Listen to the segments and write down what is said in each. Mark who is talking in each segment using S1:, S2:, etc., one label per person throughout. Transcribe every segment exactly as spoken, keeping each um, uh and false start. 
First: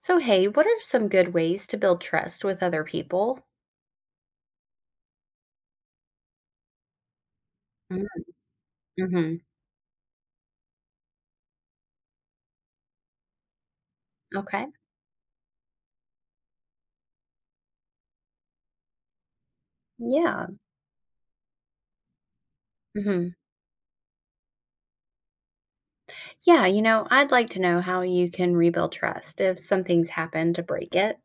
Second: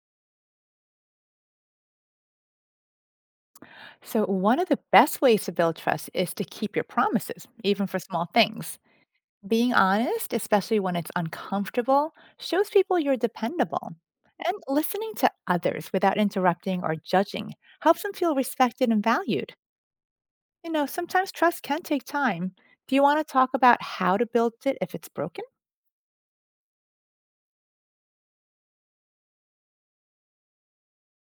S1: So, hey, what are some good ways to build trust with other people?
S2: So, one of the best ways to build trust is to keep your promises, even for small things.
S1: Mm-hmm.
S2: Being honest, especially when it's uncomfortable, shows people you're dependable. And
S1: Okay.
S2: listening to others without interrupting or judging helps them feel respected and valued.
S1: Yeah.
S2: You know, sometimes trust can take time. Do you want
S1: Hmm.
S2: to talk about how to build it if it's broken?
S1: Yeah. You know, I'd like to know how you can rebuild trust if something's happened to break it.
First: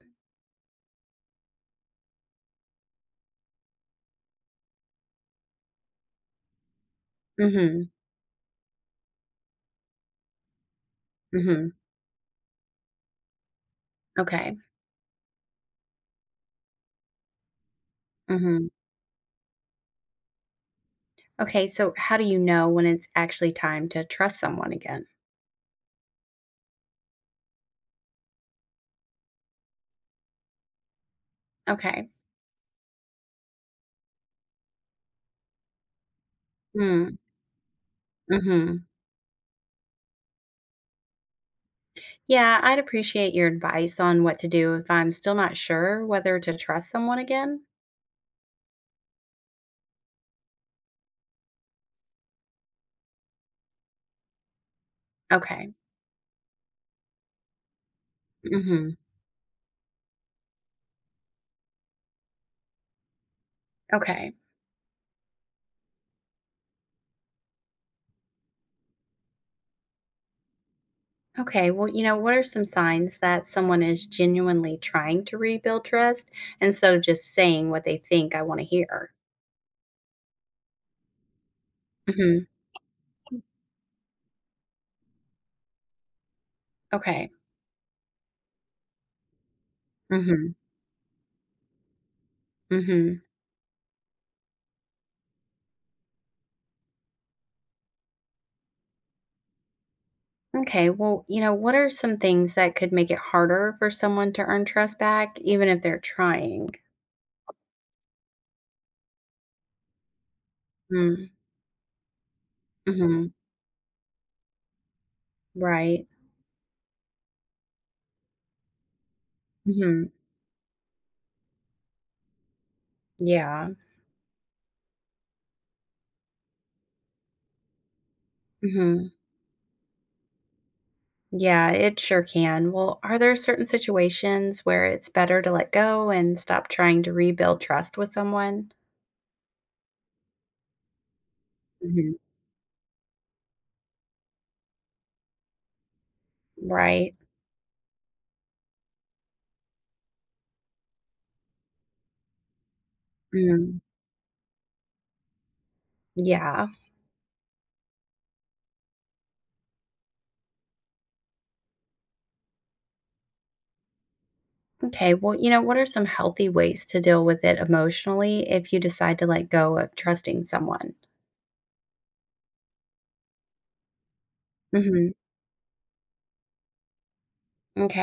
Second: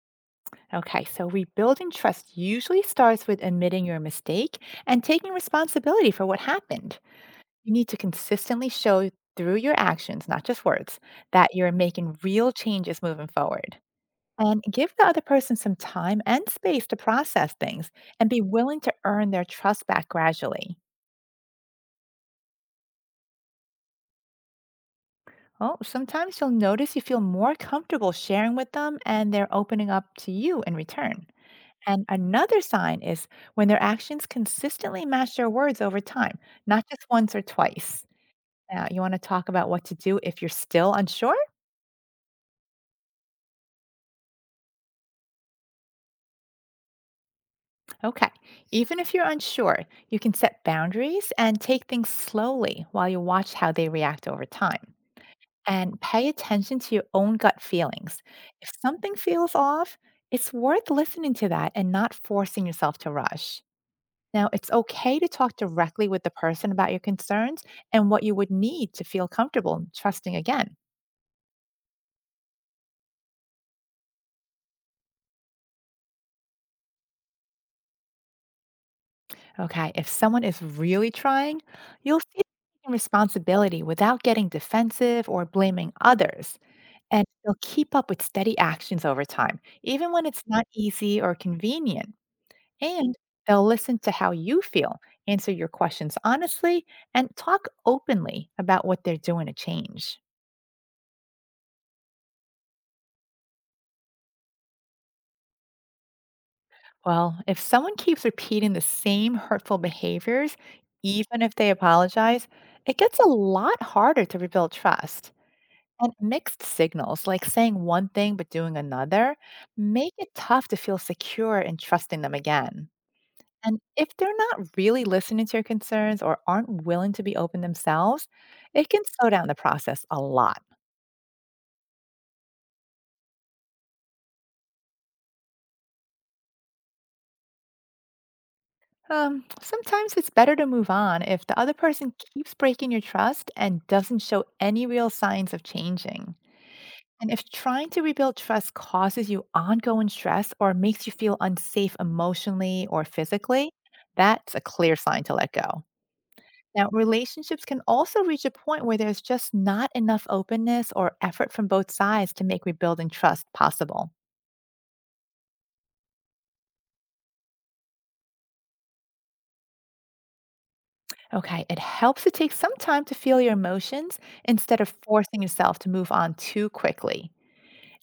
S2: Okay, so rebuilding trust usually starts with admitting your mistake and taking responsibility for what happened. You need
S1: Hmm.
S2: to consistently show through your actions, not just words, that
S1: Hmm.
S2: you're making real changes moving forward.
S1: Okay.
S2: And give the other person some time and space to process things and be
S1: Hmm.
S2: willing to earn their trust back gradually.
S1: Okay. So, how do you know when it's actually time to trust someone again?
S2: Oh, sometimes you'll notice you feel more comfortable sharing with them and they're opening up to you in return. And
S1: Okay.
S2: another sign is when their actions consistently match their words over time, not just once or twice.
S1: Mm-hmm.
S2: Now, you want to talk about what to do if you're still unsure?
S1: Yeah, I'd appreciate your advice on what to do if I'm still not sure whether to trust someone again.
S2: Okay. Even if you're unsure, you can set boundaries and take things slowly while you watch how they react over time.
S1: Okay.
S2: And pay attention to your own gut feelings. If
S1: Hmm.
S2: something feels off, it's worth listening to that and not forcing yourself to rush.
S1: Okay.
S2: Now, it's okay to talk directly with the person about your concerns and what you would need to feel comfortable and trusting again.
S1: Okay, well, you know, what are some signs that someone is genuinely trying to rebuild trust instead of just saying what they think I want to hear?
S2: Okay, if someone is really trying, you'll see them
S1: Hmm.
S2: taking responsibility without getting defensive or blaming others. And
S1: Okay.
S2: they'll keep up with steady actions over time, even when it's
S1: Hmm.
S2: not easy or convenient. And
S1: Hmm.
S2: they'll listen to how you feel, answer your questions honestly, and talk openly about what they're doing to change.
S1: Okay, well, you know, what are some things that could make it harder for someone to earn trust back, even if they're trying?
S2: Well, if someone keeps repeating the same hurtful behaviors,
S1: Mm.
S2: even if they apologize, it gets
S1: Mm-hmm.
S2: a lot harder to rebuild trust.
S1: Right.
S2: And mixed signals, like saying one thing but doing another,
S1: Hmm.
S2: make it tough to feel secure in trusting them again.
S1: Yeah.
S2: And if they're not really listening to your concerns or aren't willing to be open themselves, it can
S1: Hmm.
S2: slow down the process a lot.
S1: Yeah, it sure can. Well, are there certain situations where it's better to let go and stop trying to rebuild trust with someone?
S2: Um, sometimes it's better to move on if the other
S1: Hmm.
S2: person keeps breaking your trust and doesn't show any real signs of changing.
S1: Right.
S2: And if trying to rebuild trust causes you ongoing stress or makes you feel unsafe emotionally or physically,
S1: Mm,
S2: that's a clear sign to let go.
S1: yeah.
S2: Now, relationships can also reach a point where there's just not enough openness or effort from both sides to make rebuilding trust possible.
S1: Okay. Well, you know, what are some healthy ways to deal with it emotionally if you decide to let go of trusting someone?
S2: Okay, it helps to take some time to feel your emotions instead of
S1: Mhm.
S2: forcing yourself to move on too quickly.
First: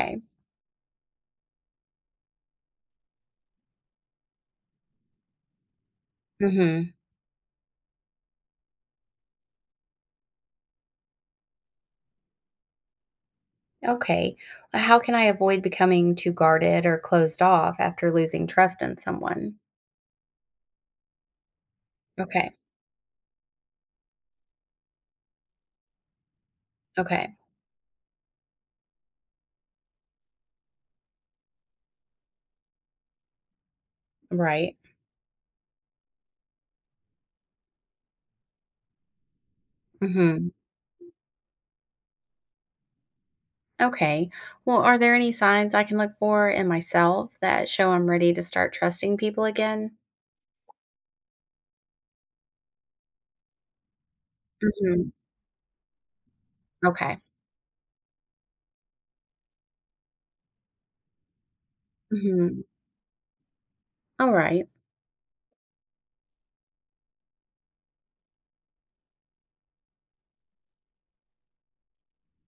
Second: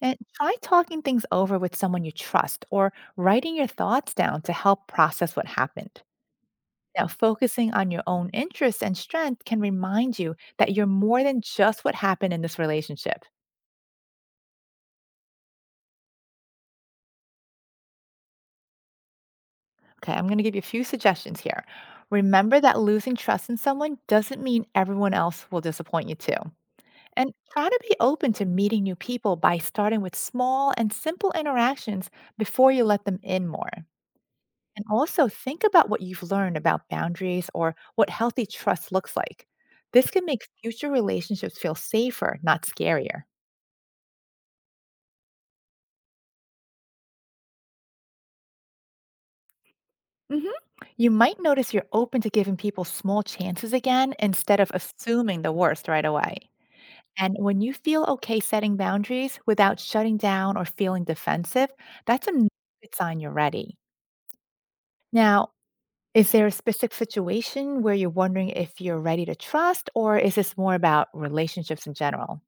S2: And try talking things over with someone you trust or writing your thoughts down to help process what happened.
S1: Mhm.
S2: Now, focusing on your own interests and strength can remind you that you're more than just what happened in this relationship.
S1: Okay. Uh, How can I avoid becoming too guarded or closed off after losing trust in someone?
S2: Okay, I'm going to give you a few suggestions here.
S1: Okay.
S2: Remember that losing trust in someone doesn't mean everyone else will disappoint you too. And
S1: Okay.
S2: try to be open to meeting new people by starting with small and simple interactions before you let them in more.
S1: Right.
S2: And also think about what you've learned about boundaries or what healthy trust looks like. This can make
S1: Mhm.
S2: future relationships feel safer, not scarier.
S1: Okay. Well, are there any signs I can look for in myself that show I'm ready to start trusting people again?
S2: Mhm. You might notice you're open to giving people small chances again instead of
S1: Mhm.
S2: assuming the worst right away.
S1: Okay.
S2: And when you feel okay setting boundaries without shutting down or feeling defensive, that's a n-
S1: Mhm.
S2: good sign you're ready.
S1: All right.
S2: Now, is there a specific situation where you're wondering if you're ready to trust, or is this more about relationships in general?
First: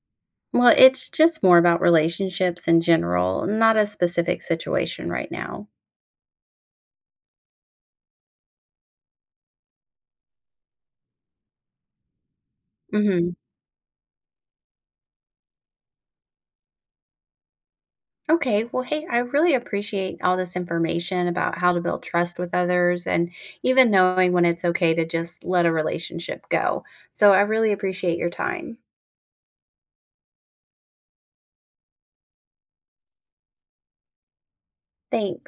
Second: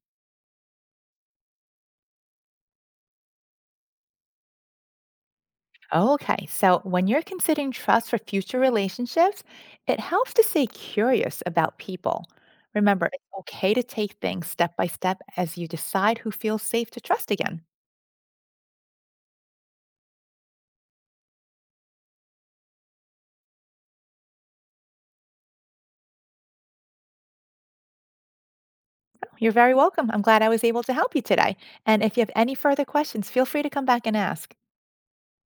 S1: Well, it's just more about relationships in general, not a specific situation right now.
S2: Okay, so when you're considering trust for future relationships, it helps to stay curious about people. Remember, it's
S1: Hmm.
S2: okay to take things step by step as you decide who feels safe to trust again.
S1: Okay. Well, hey, I really appreciate all this information about how to build trust with others and even knowing when it's okay to just let a relationship go. So I really appreciate your time.
S2: You're very welcome. I'm glad I was able to help you today. And if you have any further questions, feel free to come back and ask.
S1: Thanks.